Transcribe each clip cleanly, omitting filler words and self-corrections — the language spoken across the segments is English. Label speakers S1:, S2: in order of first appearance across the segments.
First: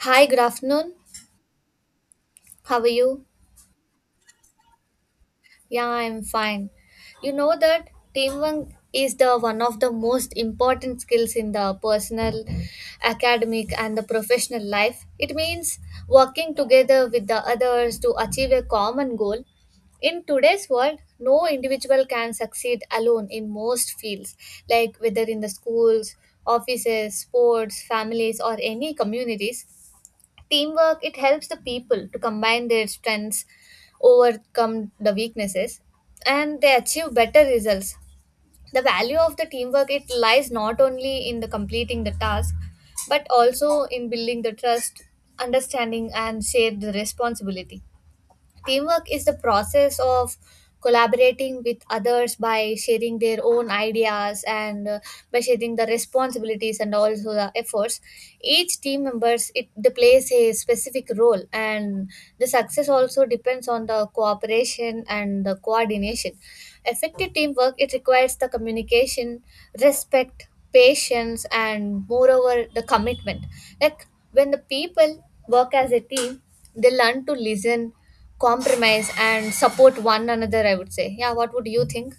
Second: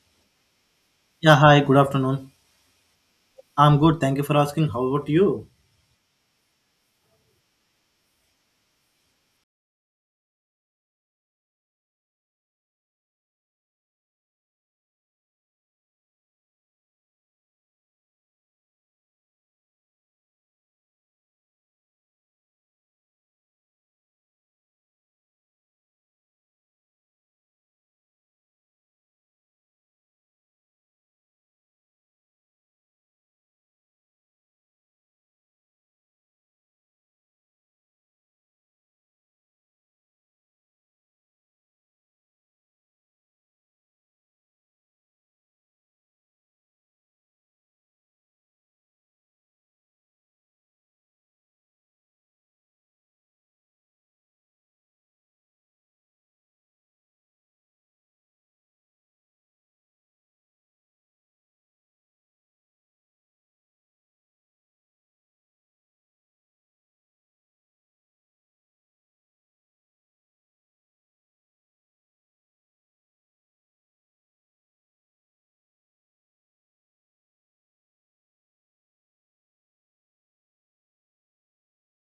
S1: Hi, good afternoon.
S2: Yeah, hi, good afternoon.
S1: How are you?
S2: I'm good. Thank you for asking. How about you?
S1: Yeah, I'm fine. You know that teamwork is the one of the most important skills in the personal, academic, and the professional life. It means working together with the others to achieve a common goal. In today's world, no individual can succeed alone in most fields, like whether in the schools, offices, sports, families, or any communities. Teamwork, it helps the people to combine their strengths, overcome the weaknesses, and they achieve better results. The value of the teamwork, it lies not only in the completing the task, but also in building the trust, understanding, and shared the responsibility. Teamwork is the process of collaborating with others by sharing their own ideas and by sharing the responsibilities and also the efforts. Each team members it they plays a specific role, and the success also depends on the cooperation and the coordination. Effective teamwork it requires the communication, respect, patience, and moreover the commitment. Like when the people work as a team, they learn to listen, compromise, and support one another, I would say. Yeah, what would you think?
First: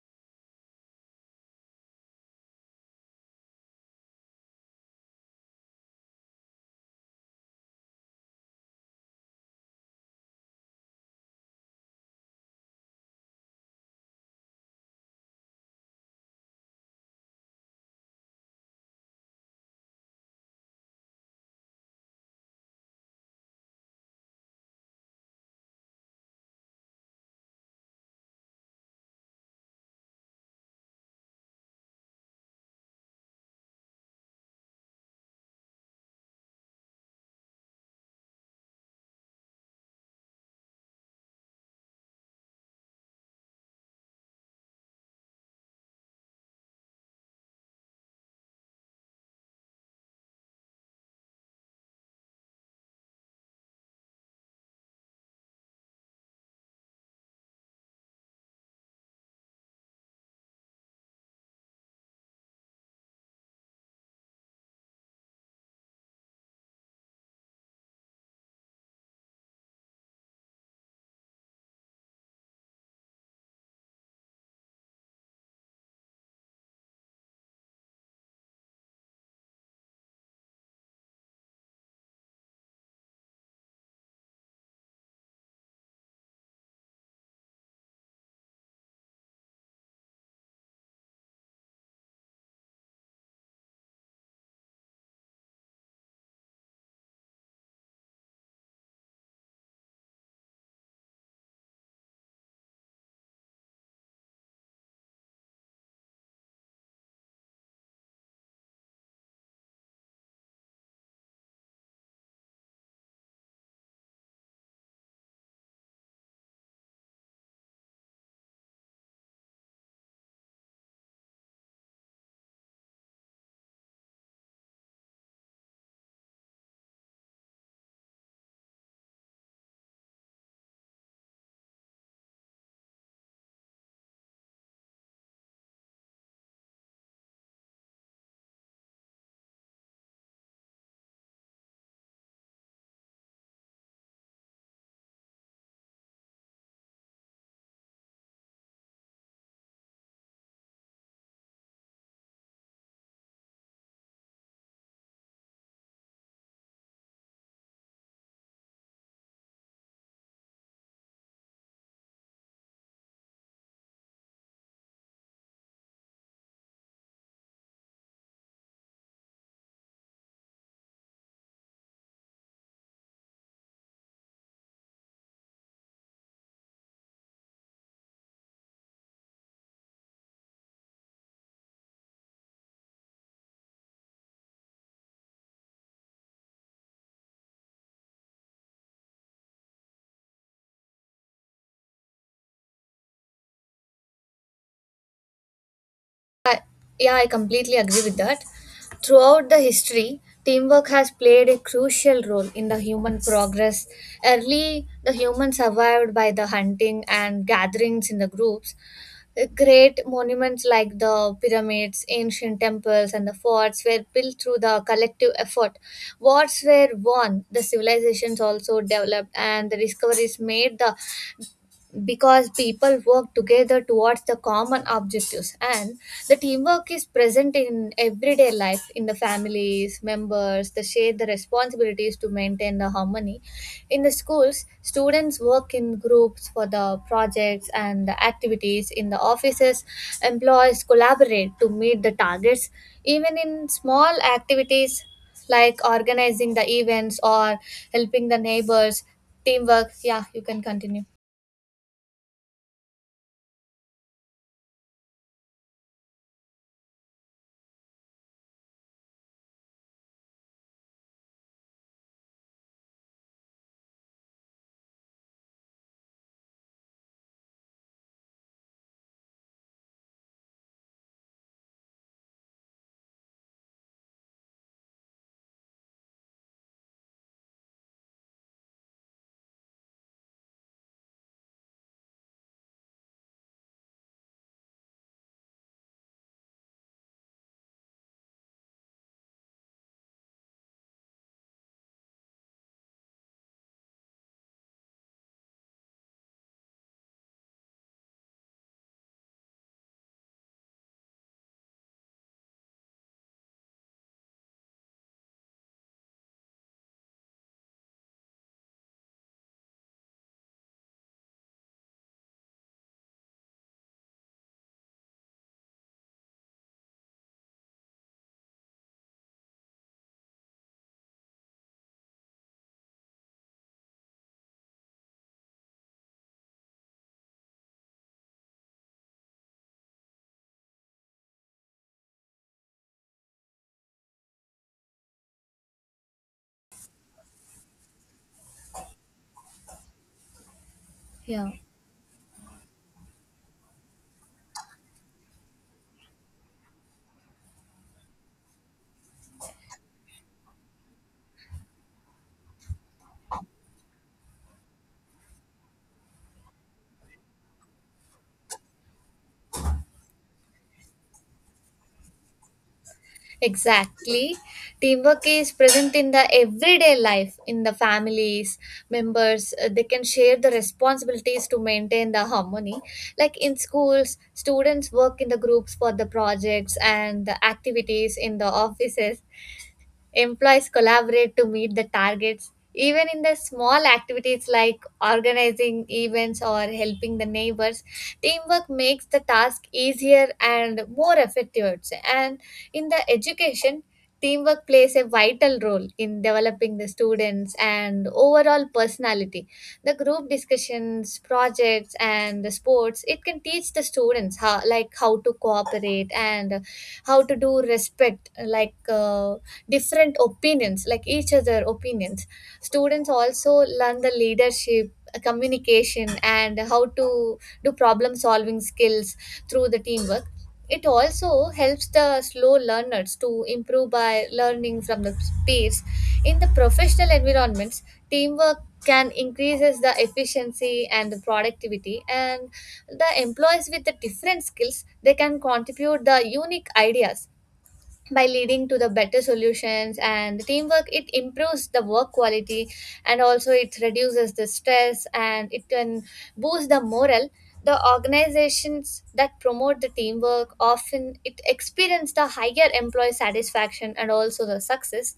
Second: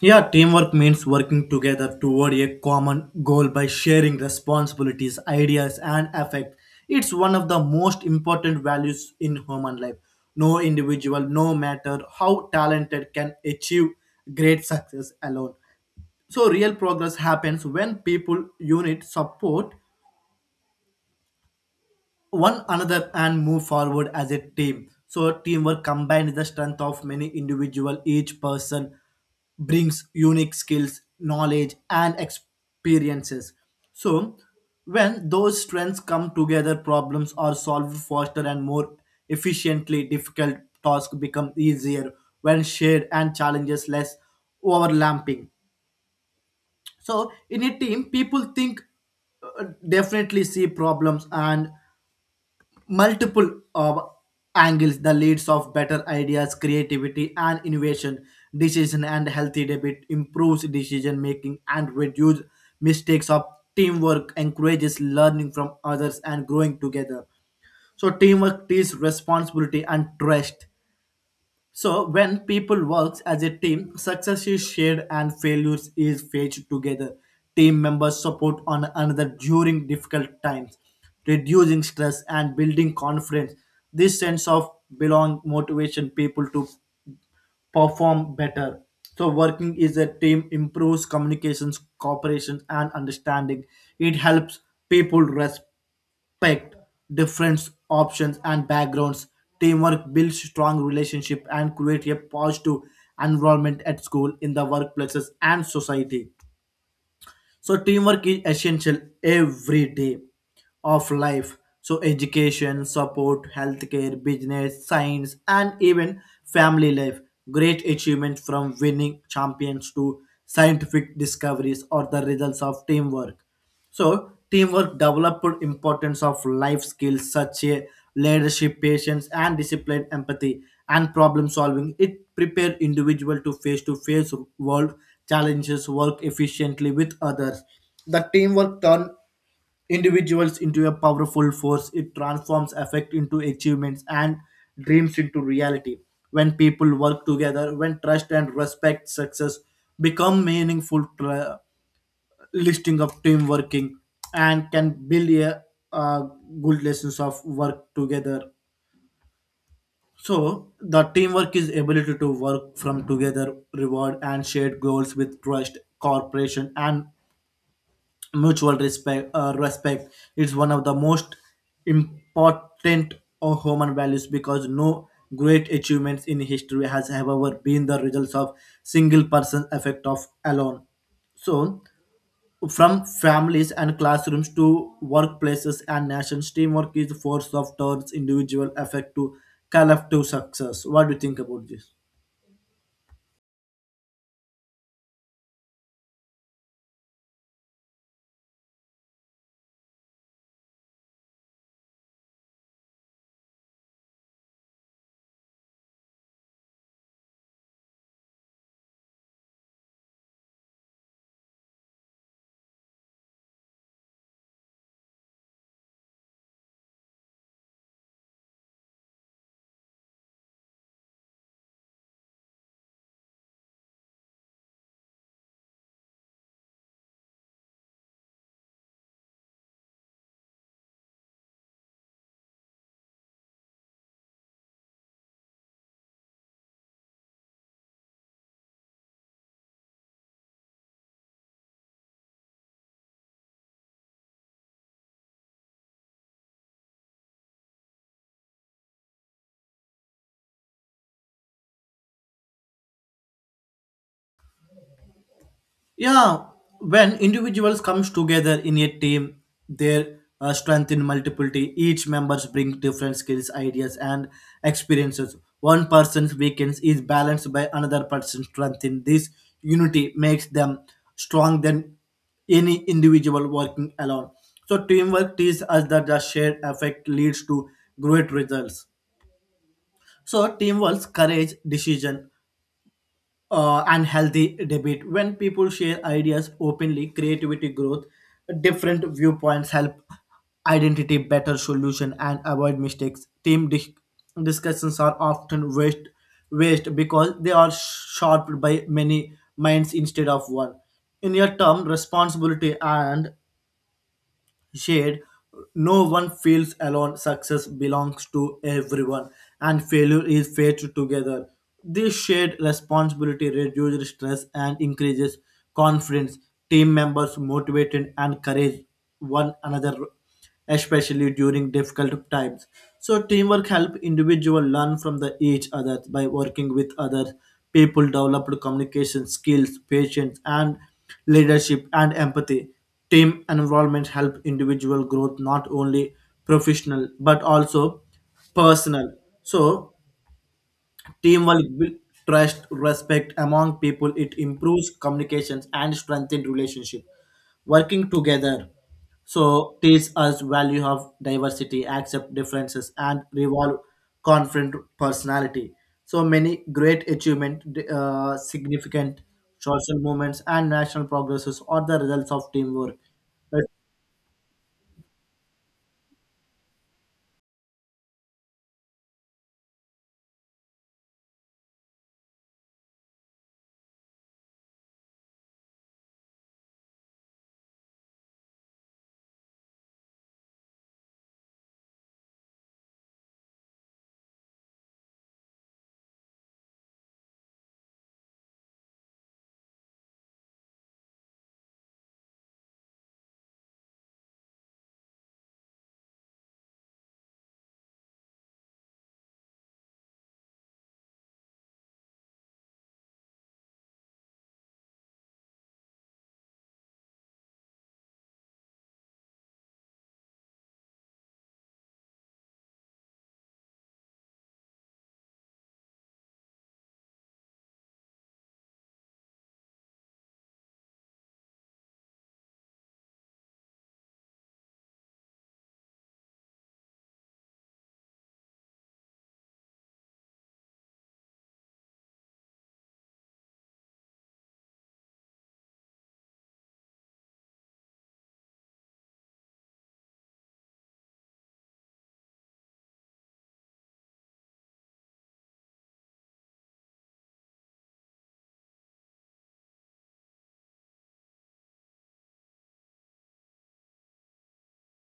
S2: Yeah, teamwork means working together toward a common goal by sharing responsibilities, ideas, and affect. It's one of the most important values in human life. No individual, no matter how talented, can achieve great success alone. So, real progress happens when people unite, support, one another and move forward as a team. So teamwork combined the strength of many individual. Each person brings unique skills, knowledge, and experiences. So when those strengths come together, problems are solved faster and more efficiently. Difficult tasks become easier when shared and challenges less overlapping. So in a team, people think uh, definitely see problems and multiple of angles the leads of better ideas, creativity and innovation decision and healthy debate improves decision making and reduce mistakes of teamwork encourages learning from others and growing together. So teamwork is responsibility and trust. So when people works as a team, success is shared and failures is faced together. Team members support one another during difficult times, reducing stress and building confidence. This sense of belong motivation people to perform better. So working is a team improves communications, cooperation, and understanding. It helps people respect different options and backgrounds. Teamwork builds strong relationship and create a positive environment at school, in the workplaces, and society. So teamwork is essential every day of life. So education, support, healthcare, business, science, and even family life. Great achievements from winning champions to scientific discoveries or the results of teamwork. So teamwork developed importance of life skills such as leadership, patience, and discipline, empathy, and problem solving. It prepared individual to face world challenges, work efficiently with others. The teamwork turned individuals into a powerful force. It transforms effect into achievements and dreams into reality. When people work together, when trust and respect, success become meaningful. Listing of team working and can build a, uh good lessons of work together. So the teamwork is ability to work from together reward and shared goals with trust, cooperation and mutual respect. Respect is one of the most important of human values because no great achievements in history has ever been the results of single person effect of alone. So from families and classrooms to workplaces and nations, teamwork is a force of towards individual effect to collective success. What do you think about this?
S1: I, yeah, I completely agree with that. Throughout the history, teamwork has played a crucial role in the human progress. Early the humans survived by the hunting and gatherings in the groups. Great monuments like the pyramids, ancient temples, and the forts were built through the collective effort. Wars were won, the civilizations also developed, and the discoveries made the, because people work together towards the common objectives. And the teamwork is present in everyday life. In the families, members they share the responsibilities to maintain the harmony. In the schools, students work in groups for the projects and the activities. In the offices, employees collaborate to meet the targets, even in small activities like organizing the events or helping the neighbors. Teamwork, yeah, you can continue.
S2: Yeah, when individuals comes together in a team, their strength in multiplicity. Each members bring different skills, ideas, and experiences. One person's weakness is balanced by another person's strength. In this unity makes them strong than any individual working alone. So teamwork teaches us that the shared effect leads to great results. So teamwork, courage, decision, and healthy debate. When people share ideas openly, creativity growth, different viewpoints help identity better solution and avoid mistakes. Team discussions are often waste, because they are shaped by many minds instead of one. In your term, responsibility and shade. No one feels alone. Success belongs to everyone, and failure is faced together. This shared responsibility reduces stress and increases confidence. Team members motivated and encourage one another, especially during difficult times. So teamwork help individual learn from the each other by working with others. People develop communication skills, patience, and leadership and empathy. Team involvement help individual growth, not only professional but also personal. So
S1: Yeah.
S2: teamwork build trust, respect among people. It improves communications and strengthen relationship. Working together so teach us value of diversity, accept differences, and revolve confident personality. So many great achievement, significant social movements, and national progresses are the results of teamwork. Uh,
S1: Exactly. Teamwork is present in the everyday life. In the families, members, they can share the responsibilities to maintain the harmony. Like in schools, students work in the groups for the projects and the activities. In the offices, employees collaborate to meet the targets, even in the small activities like organizing events or helping the neighbors. Teamwork makes the task easier and more effective, I would say. And in the education, teamwork plays a vital role in developing the students and overall personality. The group discussions, projects, and the sports it can teach the students how, like how to cooperate and how to do respect, like different opinions, like each other opinions. Students also learn the leadership, communication, and how to do problem solving skills through the teamwork. It also helps the slow learners to improve by learning from the peers. In the professional environments, teamwork can increases the efficiency and the productivity, and the employees with the different skills they can contribute the unique ideas, by leading to the better solutions. And the teamwork it improves the work quality, and also it reduces the stress, and it can boost the morale. The organizations that promote the teamwork often it experience the higher employee satisfaction and also the success.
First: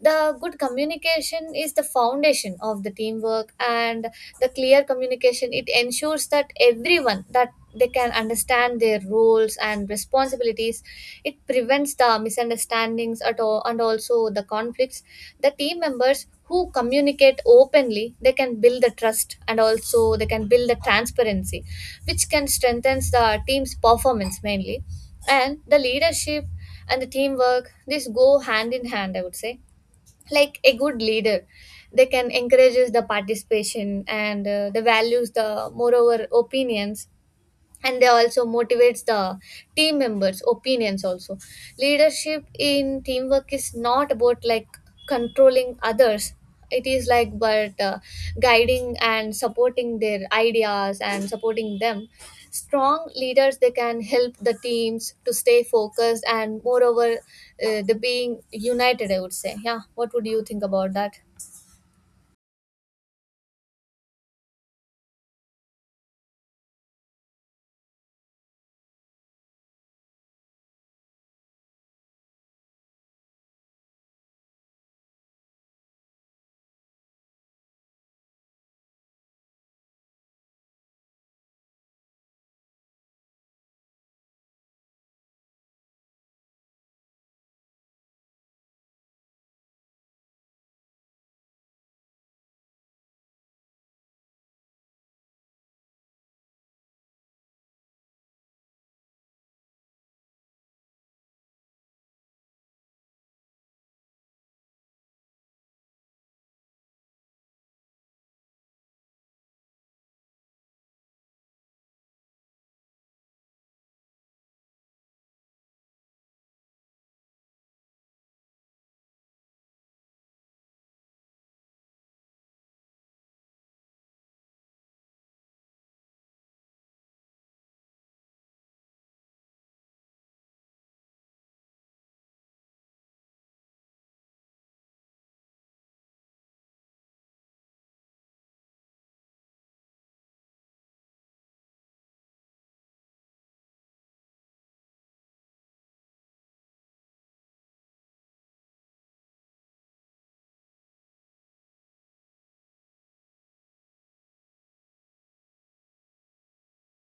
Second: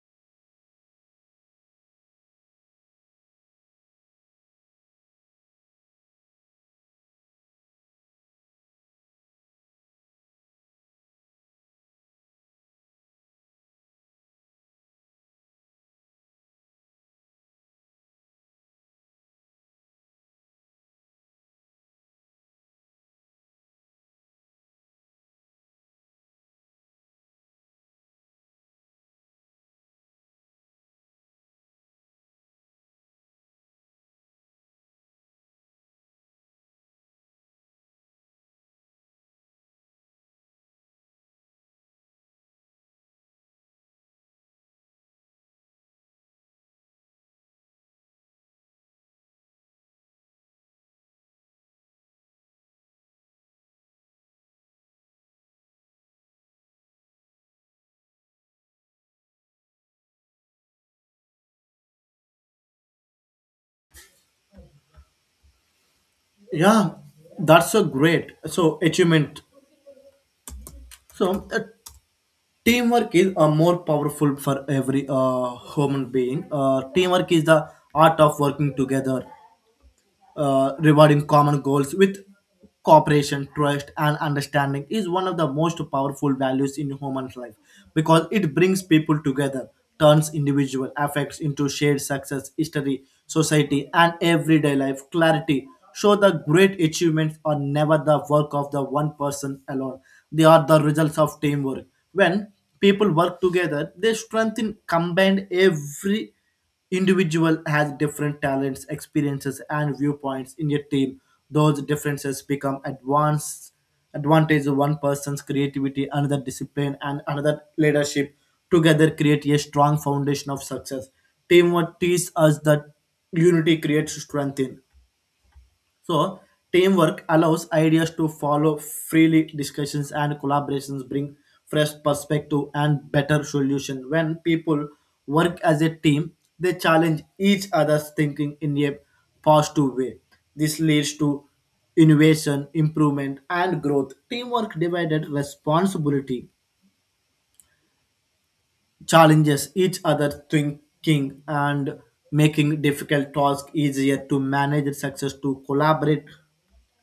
S1: The good communication is the foundation of the teamwork. And the clear communication it ensures that everyone that they can understand their roles and responsibilities. It prevents the misunderstandings at all, and also the conflicts. The team members who communicate openly they can build the trust, and also they can build the transparency, which can strengthen the team's performance mainly. And the leadership and the teamwork, this go hand in hand, I would say. Like a good leader, they can encourages the participation and the values the moreover opinions, and they also motivates the team members opinions also. Leadership in teamwork is not about like controlling others. It is like, but guiding and supporting their ideas and supporting them. Strong leaders they can help the teams to stay focused and moreover the being united, I would say. Yeah, what would you think about that?
S2: Yeah, that's a great so achievement. So teamwork is a more powerful for every human being. Teamwork is the art of working together rewarding common goals with cooperation, trust, and understanding is one of the most powerful values in human life because it brings people together, turns individual effects into shared success, history, society, and everyday life. Clarity show the great achievements are never the work of the one person alone; they are the results of teamwork. When people work together, they strengthen combined. Every individual has different talents, experiences and viewpoints in a team. Those differences become advanced advantage. One person's creativity, another discipline and another leadership together create a strong foundation of success. Teamwork teaches us that unity creates strength in. So teamwork allows ideas to follow freely. Discussions and collaborations bring fresh perspective and better solution. When people work as a team, they challenge each other's thinking in a positive way. This leads to innovation, improvement, and growth. Teamwork divided responsibility, challenges each other thinking and making difficult tasks easier to manage success to collaborate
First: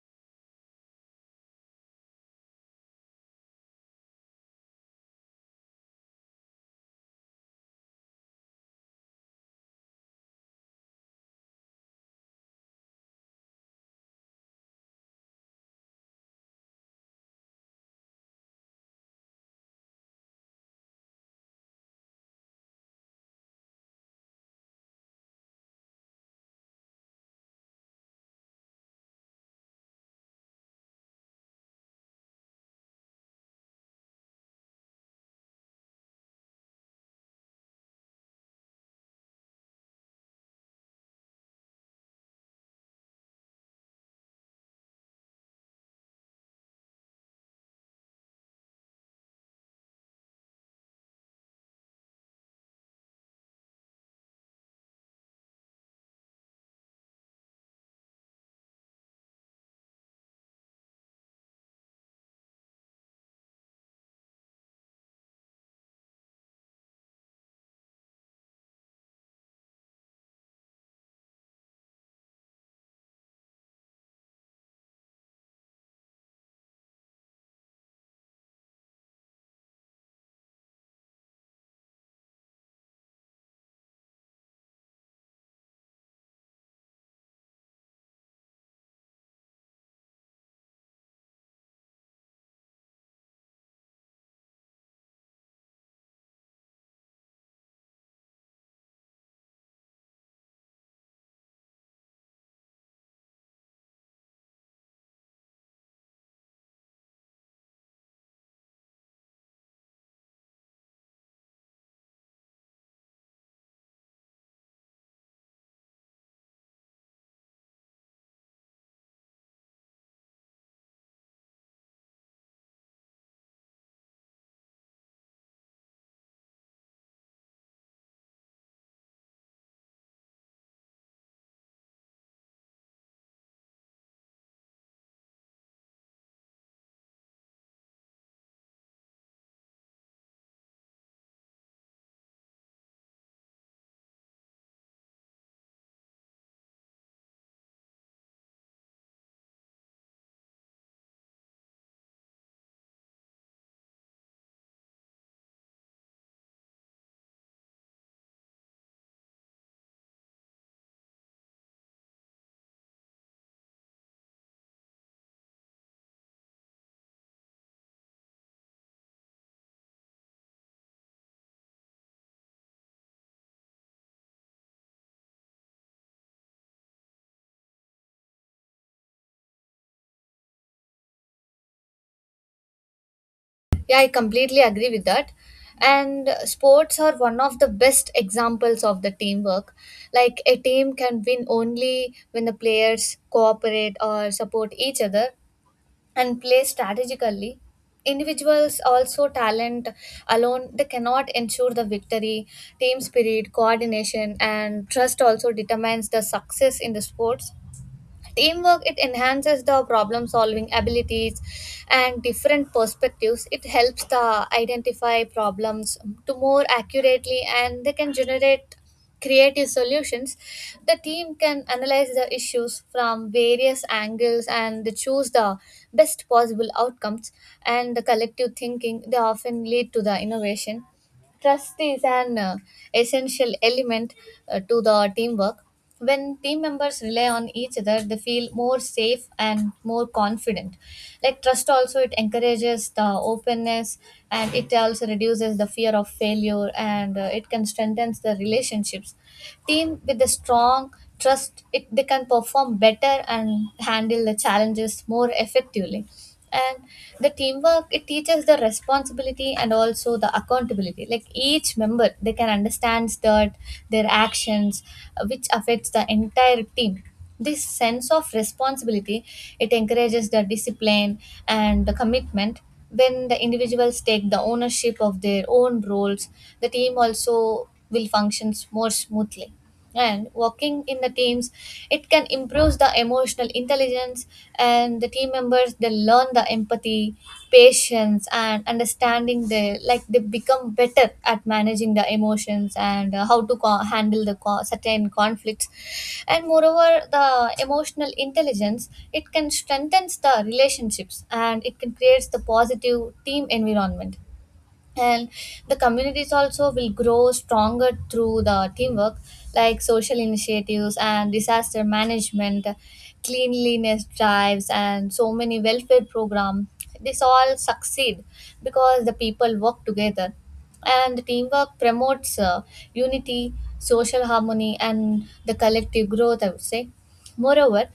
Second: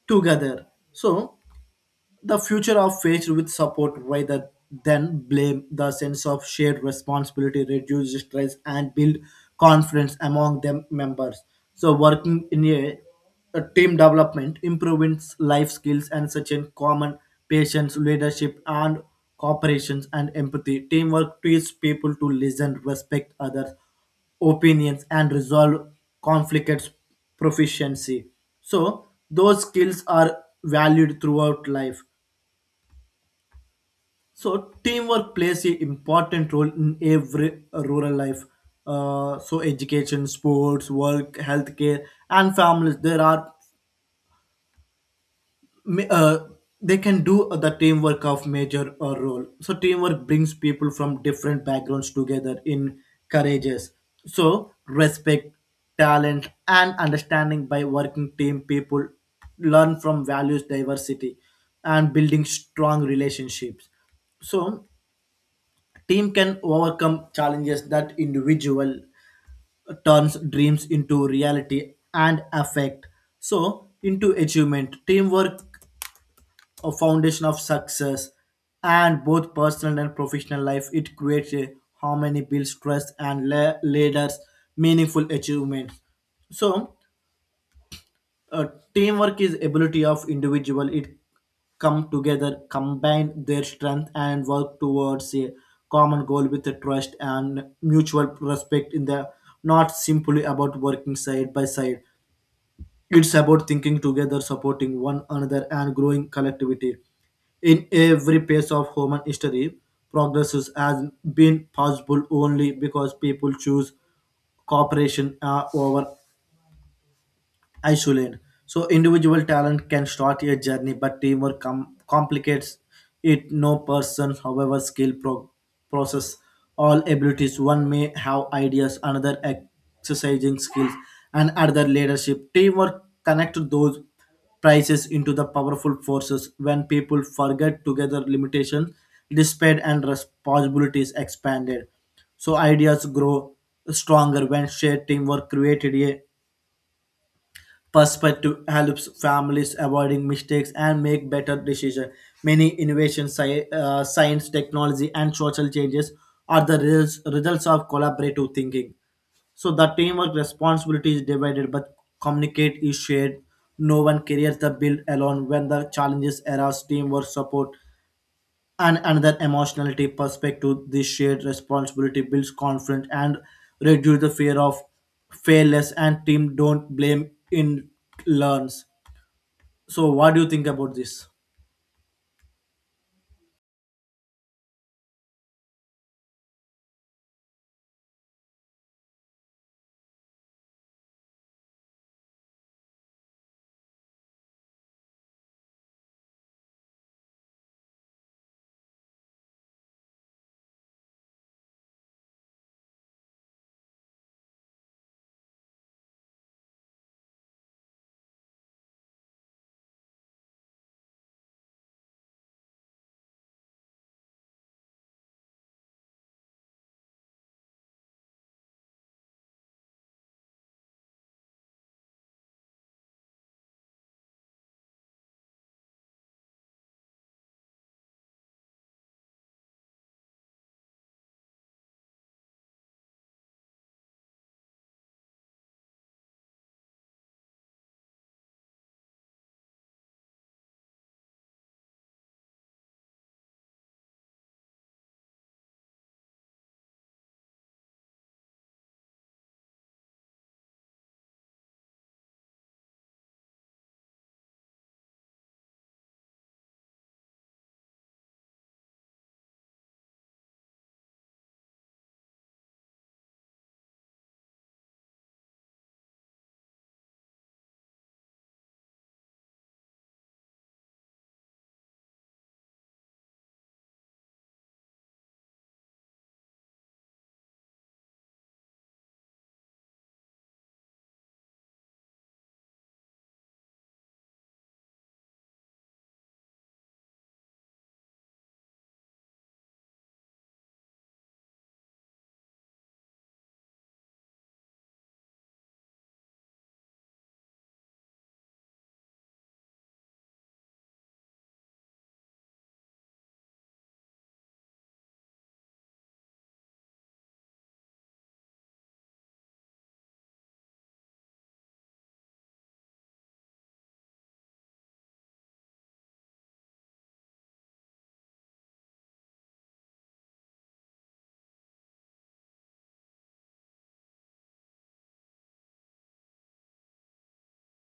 S2: together. So the future of faced with support rather than blame, the sense of shared responsibility reduces stress and build confidence among them members. So working in a team development improves life skills and such in common, patience, leadership and cooperations and empathy. Teamwork teaches people to listen, respect others opinions and resolve conflicts proficiency. So those skills are valued throughout life. So teamwork plays an important role in every rural life. So education, sports, work, healthcare, and families. There are ma- uh, they can do the teamwork of major role. So teamwork brings people from different backgrounds together in courageous. So respect, talent, and understanding by working team. People learn from values diversity and building strong relationships. So team can overcome challenges that individual turns dreams into reality and affect so into achievement. Teamwork a foundation of success and both personal and professional life. It creates a harmony, builds trust and leaders meaningful achievements. So uh, teamwork is ability of individual it come together, combine their strength and work towards a common goal with a trust and mutual respect in the not simply about working side by side. It's about thinking together, supporting one another and growing collectivity. In every phase of human history, progress has been possible only because people choose cooperation over isolate. So individual talent can start a journey, but teamwork complicates it. No person, however skilled, process all abilities. One may have ideas, another exercising skills, and another leadership. Teamwork connects those prices into the powerful forces. When people forget together limitations, despite and responsibilities expanded. So ideas grow stronger when shared. Teamwork created a perspective, helps families avoiding mistakes and make better decisions. Many innovations, science, technology, and social changes are the results of collaborative thinking. So the teamwork responsibility is divided, but communicate is shared. No one carries the bill alone. When the challenges arise, teamwork support and another emotional deep perspective. This shared responsibility builds confidence and reduce the fear of failures and team don't blame in learns. So what do you think about this?
S1: Yeah, I completely agree with that. And sports are one of the best examples of the teamwork. Like a team can win only when the players cooperate or support each other and play strategically. Individuals also talent alone they cannot ensure the victory. Team spirit, coordination, and trust also determines the success in the sports. Teamwork it enhances the problem solving abilities, and different perspectives it helps the identify problems to more accurately, and they can generate creative solutions. The team can analyze the issues from various angles, and they choose the best possible outcomes. And the collective thinking they often lead to the innovation. Trust is an essential element to the teamwork. When team members rely on each other, they feel more safe and more confident. Like trust, also it encourages the openness, and it also reduces the fear of failure, and it can strengthen the relationships. Team with a strong trust, it they can perform better and handle the challenges more effectively. And the teamwork it teaches the responsibility and also the accountability. Like each member they can understand that their actions, which affects the entire team. This sense of responsibility it encourages the discipline and the commitment. When the individuals take the ownership of their own roles, the team also will functions more smoothly. And working in the teams it can improve the emotional intelligence. And the team members they learn the empathy, patience, and understanding. They like they become better at managing the emotions and how to handle the certain conflicts. And moreover the emotional intelligence it can strengthens the relationships, and it can creates the positive team environment. And the communities also will grow stronger through the teamwork. Like social initiatives and disaster management, cleanliness drives, and so many welfare programs, this all succeed because the people work together. And the teamwork promotes unity, social harmony, and the collective growth, I would say. Moreover,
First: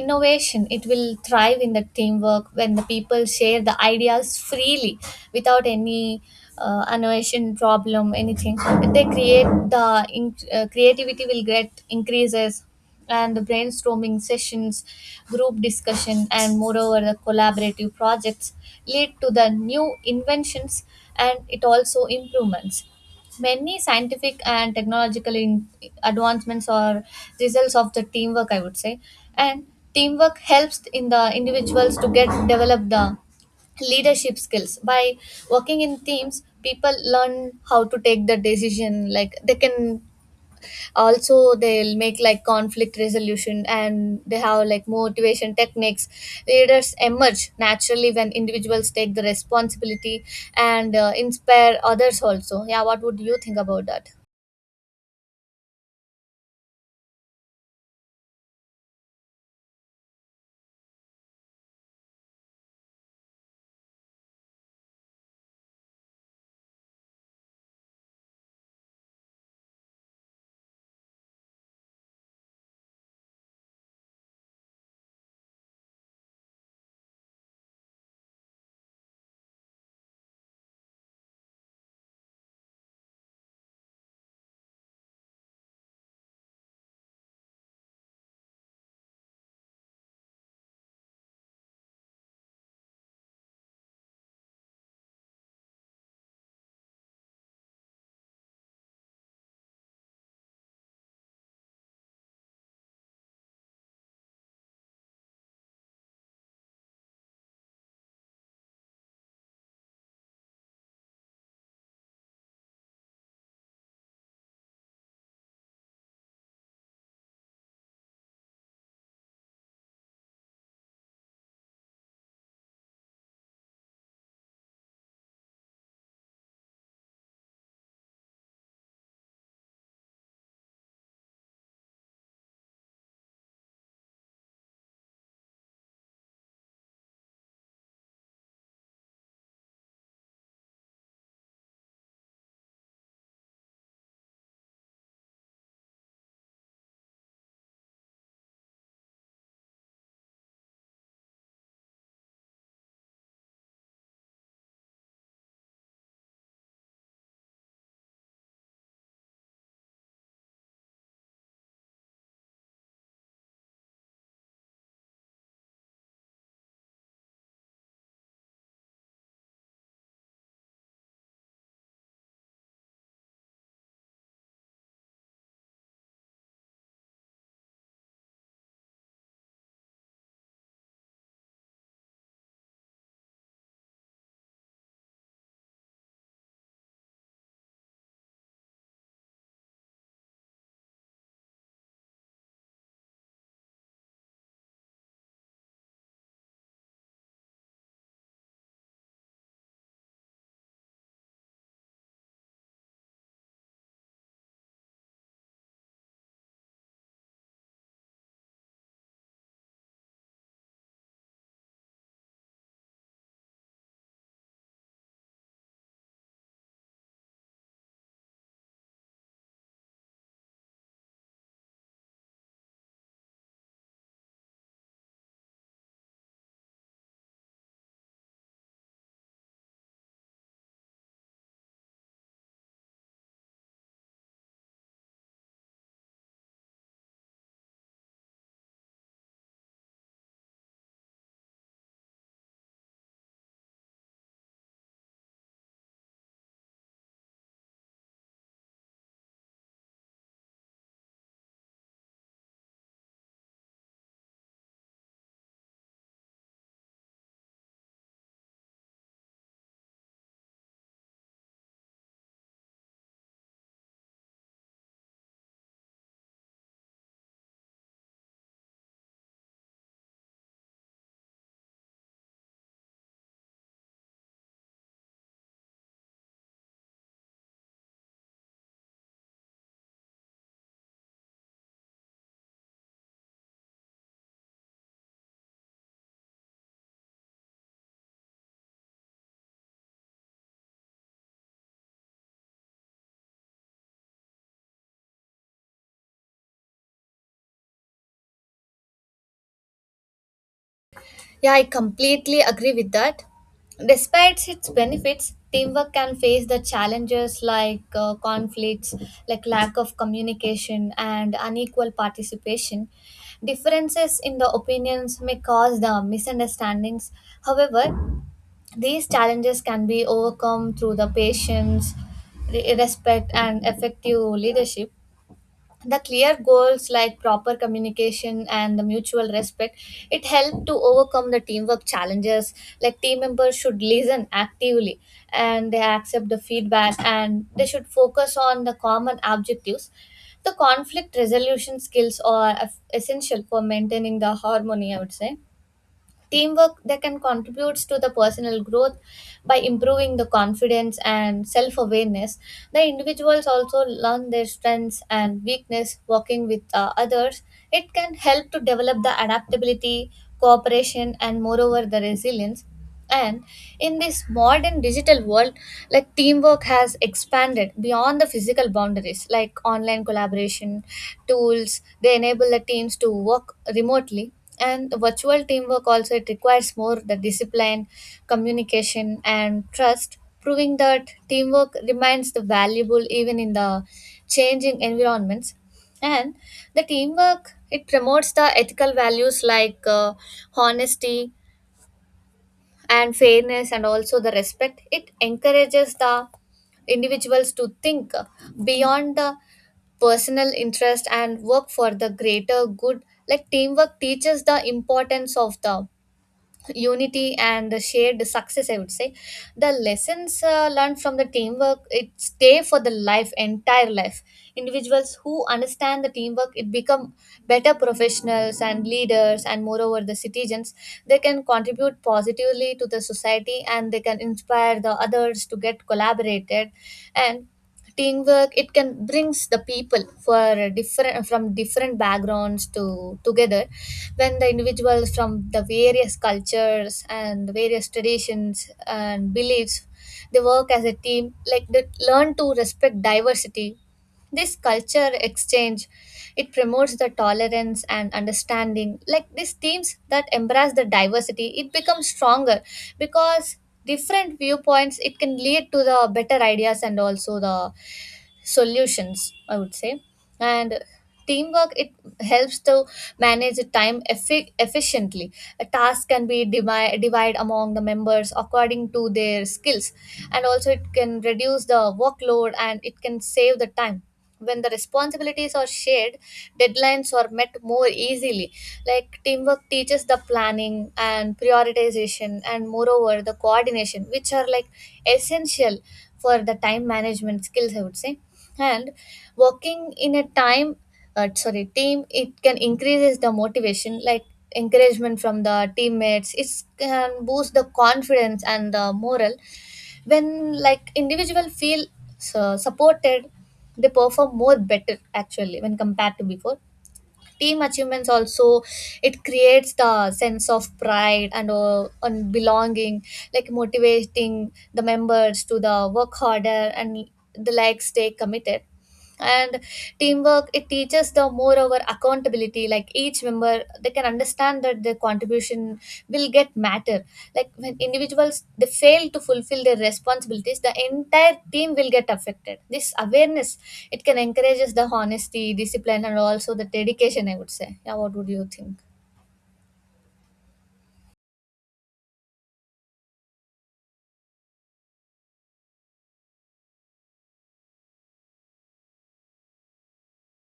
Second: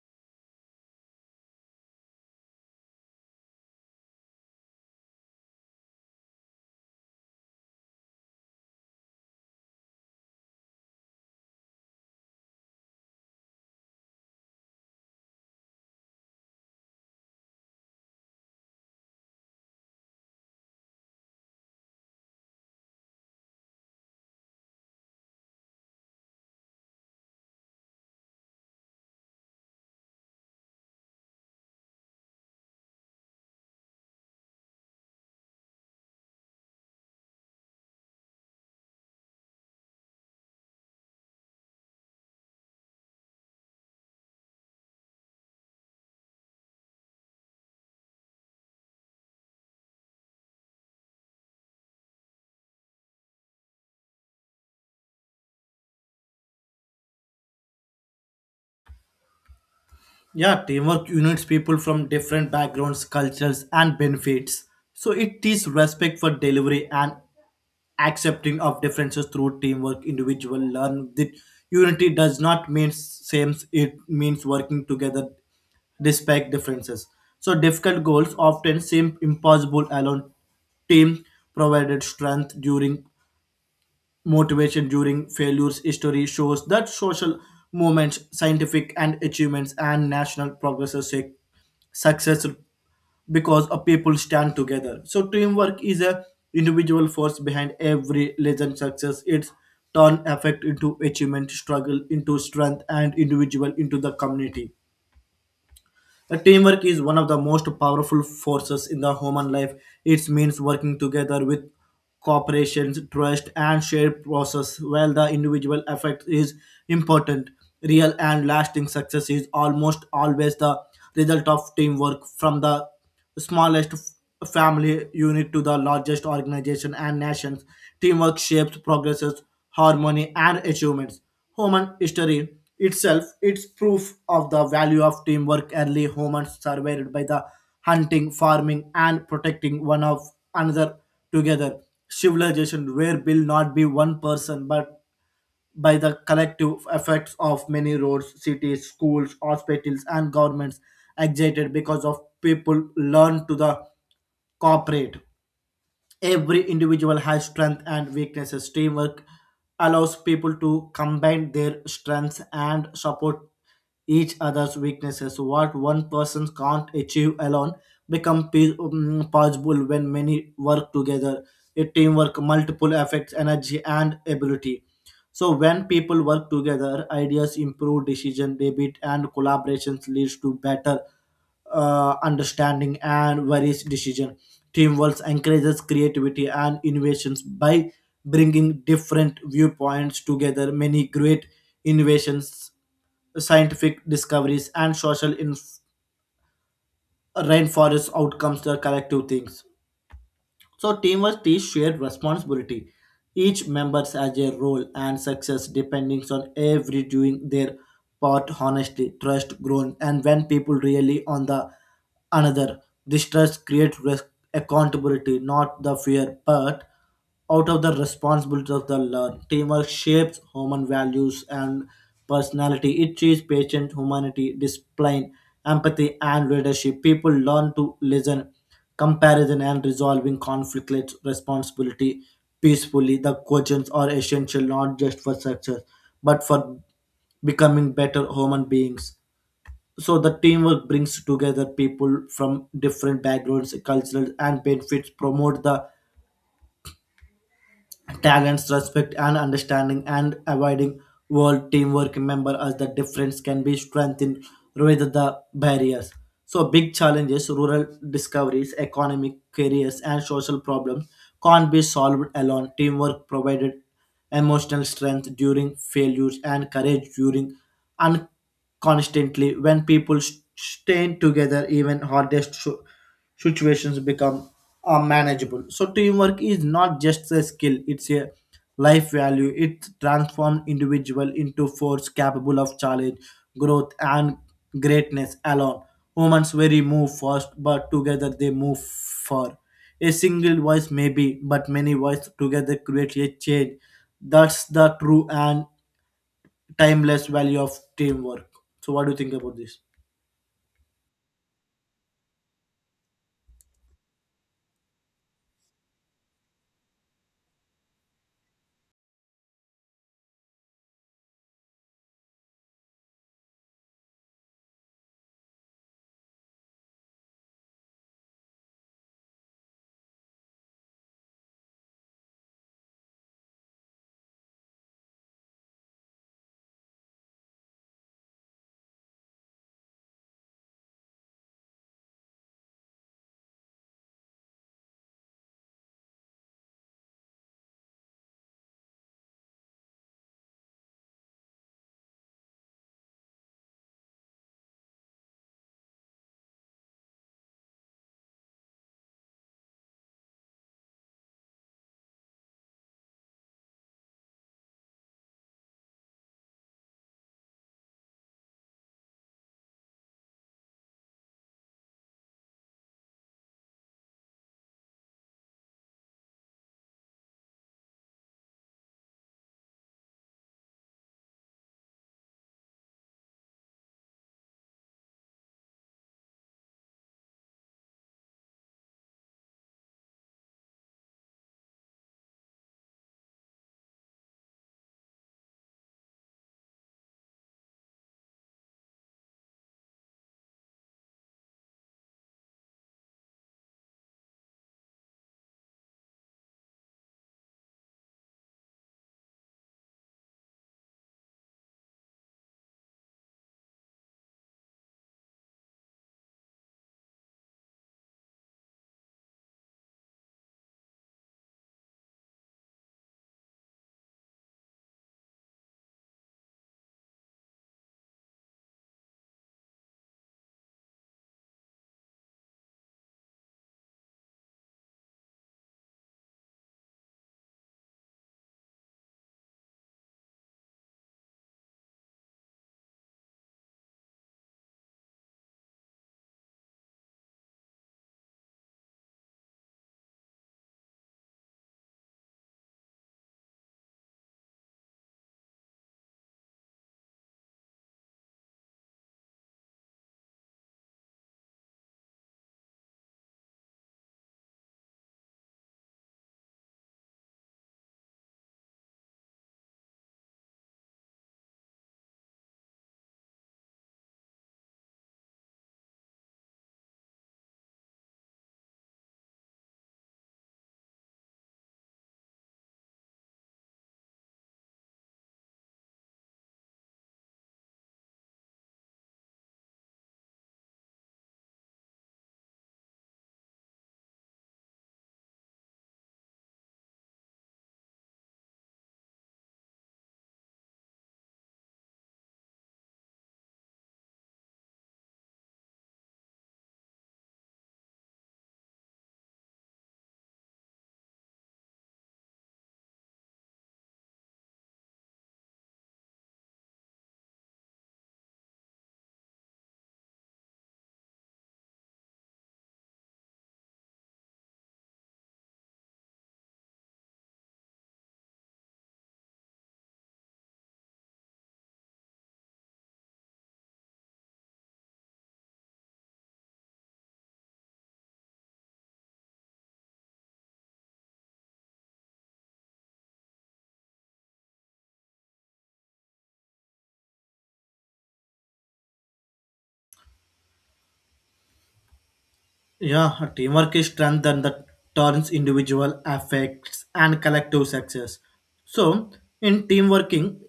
S1: innovation it will thrive in the teamwork when the people share the ideas freely without any innovation problem, anything. They create the creativity will get increases. And the brainstorming sessions, group discussion, and moreover the collaborative projects lead to the new inventions, and it also improvements. Many scientific and technological advancements are results of the teamwork, I would say. And teamwork helps in the individuals to get develop the leadership skills. By working in teams, people learn how to take the decision, like they can also they'll make like conflict resolution, and they have like motivation techniques. Leaders emerge naturally when individuals take the responsibility and inspire others also. Yeah, what would you think about that?
S2: Yeah, teamwork unites people from different backgrounds, cultures and benefits. So it is respect for delivery and accepting of differences. Through teamwork individual learn that unity does not mean same, it means working together despite differences. So difficult goals often seem impossible alone. Team provided strength during motivation during failures. History shows that social movements, scientific and achievements and national progresses take success because a people stand together. So teamwork is a individual force behind every legend success. It's turn effect into achievement, struggle into strength, and individual into the community. The teamwork is one of the most powerful forces in the human life. It means working together with cooperation, trust, and shared process. While the individual effect is important, real and lasting success is almost always the result of teamwork, from the smallest family unit to the largest organization and nations. Teamwork shapes progresses, harmony, and achievements. Human history itself is proof of the value of teamwork. Early humans survived by the hunting, farming, and protecting one of another together. Civilization were built not be one person but by the collective effects of many. Roads, cities, schools, hospitals, and governments excited because of people learn to the cooperate. Every individual has strength and weaknesses. Teamwork allows people to combine their strengths and support each other's weaknesses. What one person can't achieve alone become possible when many work together. A teamwork multiple affects energy and ability. So when people work together, ideas improve decision debit and collaborations leads to better understanding and various decision. Teamwork encourages creativity and innovations by bringing different viewpoints together. Many great innovations, scientific discoveries, and social rainforest outcomes are collective things. So teamwork is shared responsibility. Each member has a role and success depending on every doing their part honestly. Trust grown, and when people really on the another, this trust creates risk accountability, not the fear part out of the responsibilities of the learn. Teamwork shapes human values and personality. It teaches patience, humanity, discipline, empathy, and leadership. People learn to listen, comparison, and resolving conflict responsibility peacefully. The questions are essential not just for success, but for becoming better human beings. So the teamwork brings together people from different backgrounds, cultures, and benefits. Promote the talents, respect, and understanding, and avoiding world teamwork. Remember, as the difference can be strengthened rather the barriers. So, big challenges, rural discoveries, economic careers, and social problems can't be solved alone. Teamwork provided emotional strength during failures and courage during unconstantly. When people stand together, even hardest sh- situations become unmanageable. So teamwork is not just a skill, it's a life value. It transforms individual into force capable of challenge, growth and greatness alone. Humans very move fast, but together they move far. A single voice maybe, but many voices together create a change. That's the true and timeless value of teamwork. So what do you think about this?
S1: Yeah, I completely agree with that. Despite its benefits, teamwork can face the challenges like conflicts, like lack of communication, and unequal participation. Differences in the opinions may cause the misunderstandings. However, these challenges can be overcome through the patience, respect, and effective leadership. The clear goals like proper communication and the mutual respect it helped to overcome the teamwork challenges. Like team members should listen actively, and they accept the feedback, and they should focus on the common objectives. The conflict resolution skills are essential for maintaining the harmony, I would say. Teamwork that can contribute to the personal growth by improving the confidence and self awareness. The individuals also learn their strengths and weakness working with others. It can help to develop the adaptability, cooperation, and moreover the resilience. And in this modern digital world, like teamwork has expanded beyond the physical boundaries, like online collaboration tools, they enable the teams to work remotely. And the virtual teamwork also it requires more the discipline, communication, and trust, proving that teamwork remains the valuable even in the changing environments. And the teamwork it promotes the ethical values like honesty, and fairness, and also the respect. It encourages the individuals to think beyond the personal interest and work for the greater good. Like teamwork teaches the importance of the unity and the shared success, I would say. The lessons learned from the teamwork it stay for the life entire life. Individuals who understand the teamwork it become better professionals and leaders and moreover the citizens. They can contribute positively to the society, and they can inspire the others to get collaborated. And teamwork it can brings the people for different from different backgrounds to together. When the individuals from the various cultures and various traditions and beliefs they work as a team, like they learn to respect diversity. This culture exchange it promotes the tolerance and understanding. Like these teams that embrace the diversity it becomes stronger, because different viewpoints it can lead to the better ideas and also the solutions, I would say. And teamwork it helps to manage the time efficiently. A task can be divide among the members according to their skills, and also it can reduce the workload, and it can save the time. When the responsibilities are shared, deadlines are met more easily. Like teamwork teaches the planning and prioritization, and moreover the coordination, which are like essential for the time management skills, I would say. And working in a time sorry team it can increases the motivation. Like encouragement from the teammates it can boost the confidence and the morale. When like individual feel supported, they perform more better actually when compared to before. Team achievements also it creates the sense of pride and belonging, like motivating the members to the work harder and the like stay committed. And teamwork it teaches the moreover accountability. Like each member they can understand that their contribution will get matter. Like when individuals they fail to fulfill their responsibilities, the entire team will get affected. This awareness it can encourages the honesty, discipline, and also the dedication, I would say. Yeah, what would you think?
S2: Yeah, teamwork is strength that turns individual effects and collective success. So, in team working,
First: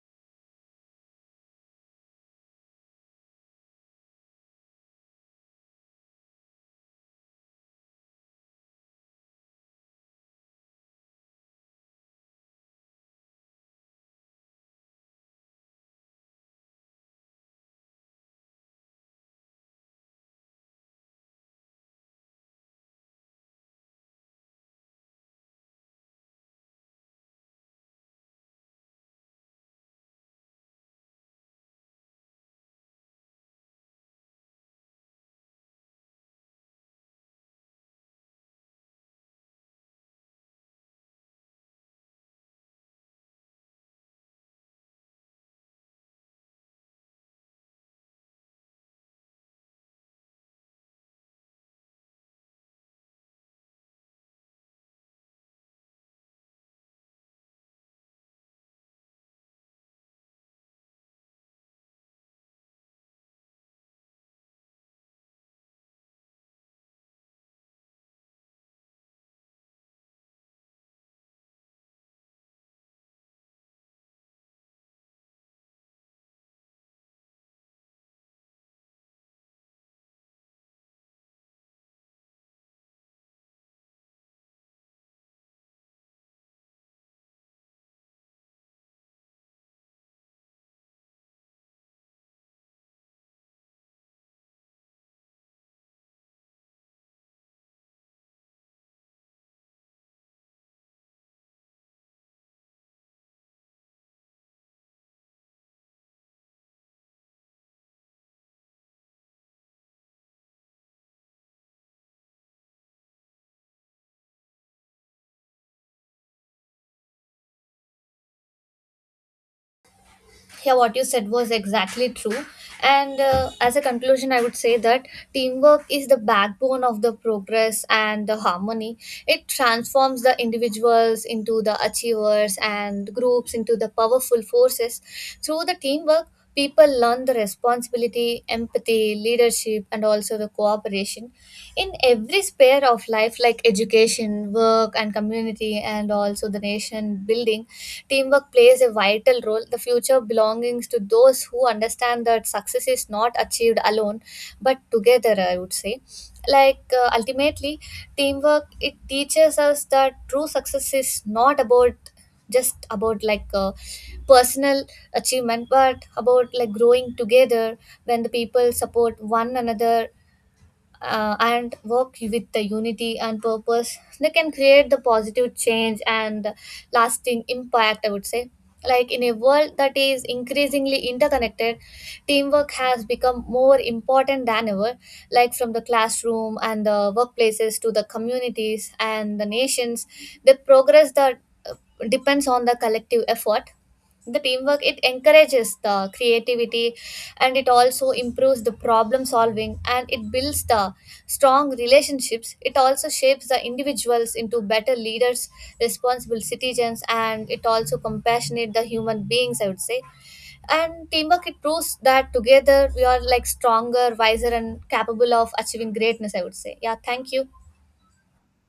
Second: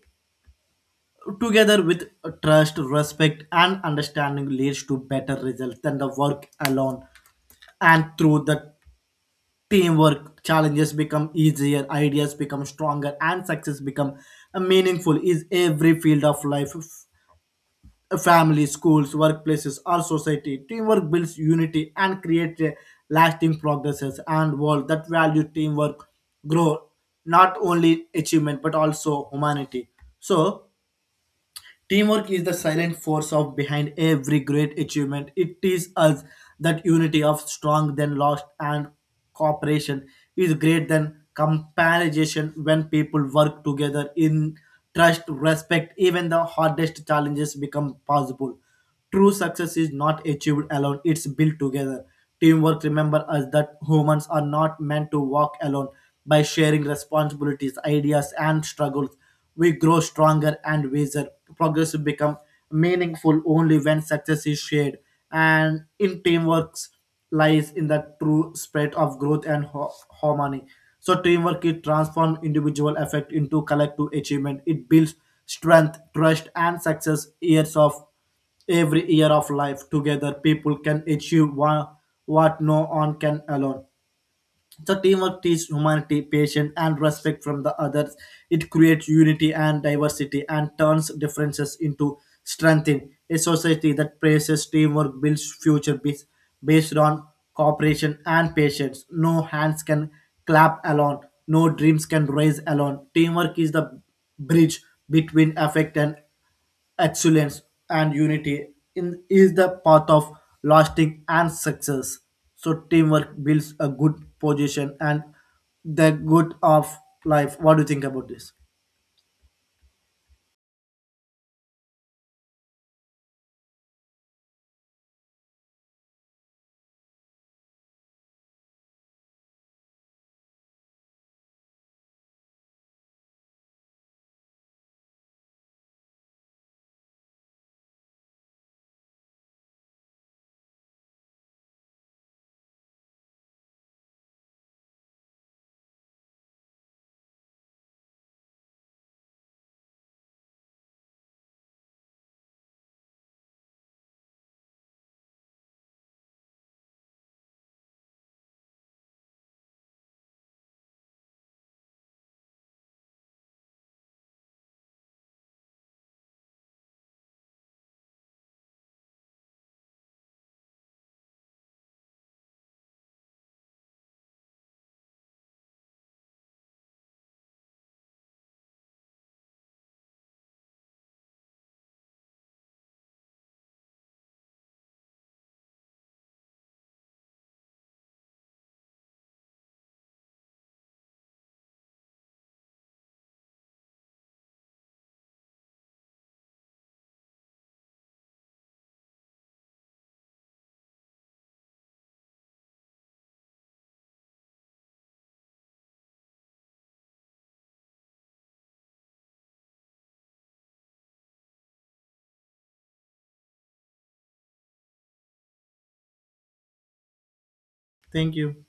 S2: together with trust, respect, and understanding leads to better results than the work alone. And through the teamwork, challenges become easier, ideas become stronger, and success become meaningful. Is every field of life. Family, schools, workplaces, or society. Teamwork builds unity and creates a lasting progresses and world that value teamwork, grow, not only achievement but also humanity. So teamwork is the silent force of behind every great achievement. It is us that unity of strong than lost and cooperation is greater than comparison. When people work together in trust, respect, even the hardest challenges become possible. True success is not achieved alone, it's built together. Teamwork remember us that humans are not meant to walk alone. By sharing responsibilities, ideas, and struggles, we grow stronger and wiser. Progress will become meaningful only when success is shared. And in teamwork lies in the true spirit of growth and harmony. So teamwork it transforms individual effort into collective achievement. It builds strength, trust, and success. Years of every year of life together people can achieve what no one can alone. So teamwork teaches humanity, patience and respect from the others. It creates unity and diversity and turns differences into strength. In a society that praises teamwork builds future based on cooperation and patience. No hands can clap alone, no dreams can rise alone. Teamwork is the bridge between effect and excellence and unity in, is the path of lasting and success. So teamwork builds a good position and the good of life. What do you think about this?
S1: Yeah, what you said was exactly true. And as a conclusion, I would say that teamwork is the backbone of the progress and the harmony. It transforms the individuals into the achievers and groups into the powerful forces. Through the teamwork, people learn the responsibility, empathy, leadership, and also the cooperation. In every sphere of life like education, work, and community, and also the nation building, teamwork plays a vital role. The future belongs to those who understand that success is not achieved alone, but together, I would say. Like ultimately, teamwork it teaches us that true success is not about just about like personal achievement, but about like growing together. When the people support one another, and work with the unity and purpose, they can create the positive change and lasting impact, I would say. Like in a world that is increasingly interconnected, teamwork has become more important than ever. Like from the classroom and the workplaces to the communities and the nations, the progress that uh, depends on the collective effort. The teamwork it encourages the creativity, and it also improves the problem solving, and it builds the strong relationships. It also shapes the individuals into better leaders, responsible citizens, and it also compassionate the human beings, I would say. And teamwork it proves that together we are like stronger, wiser, and capable of achieving greatness, I would say. Yeah, thank you.
S2: Thank you.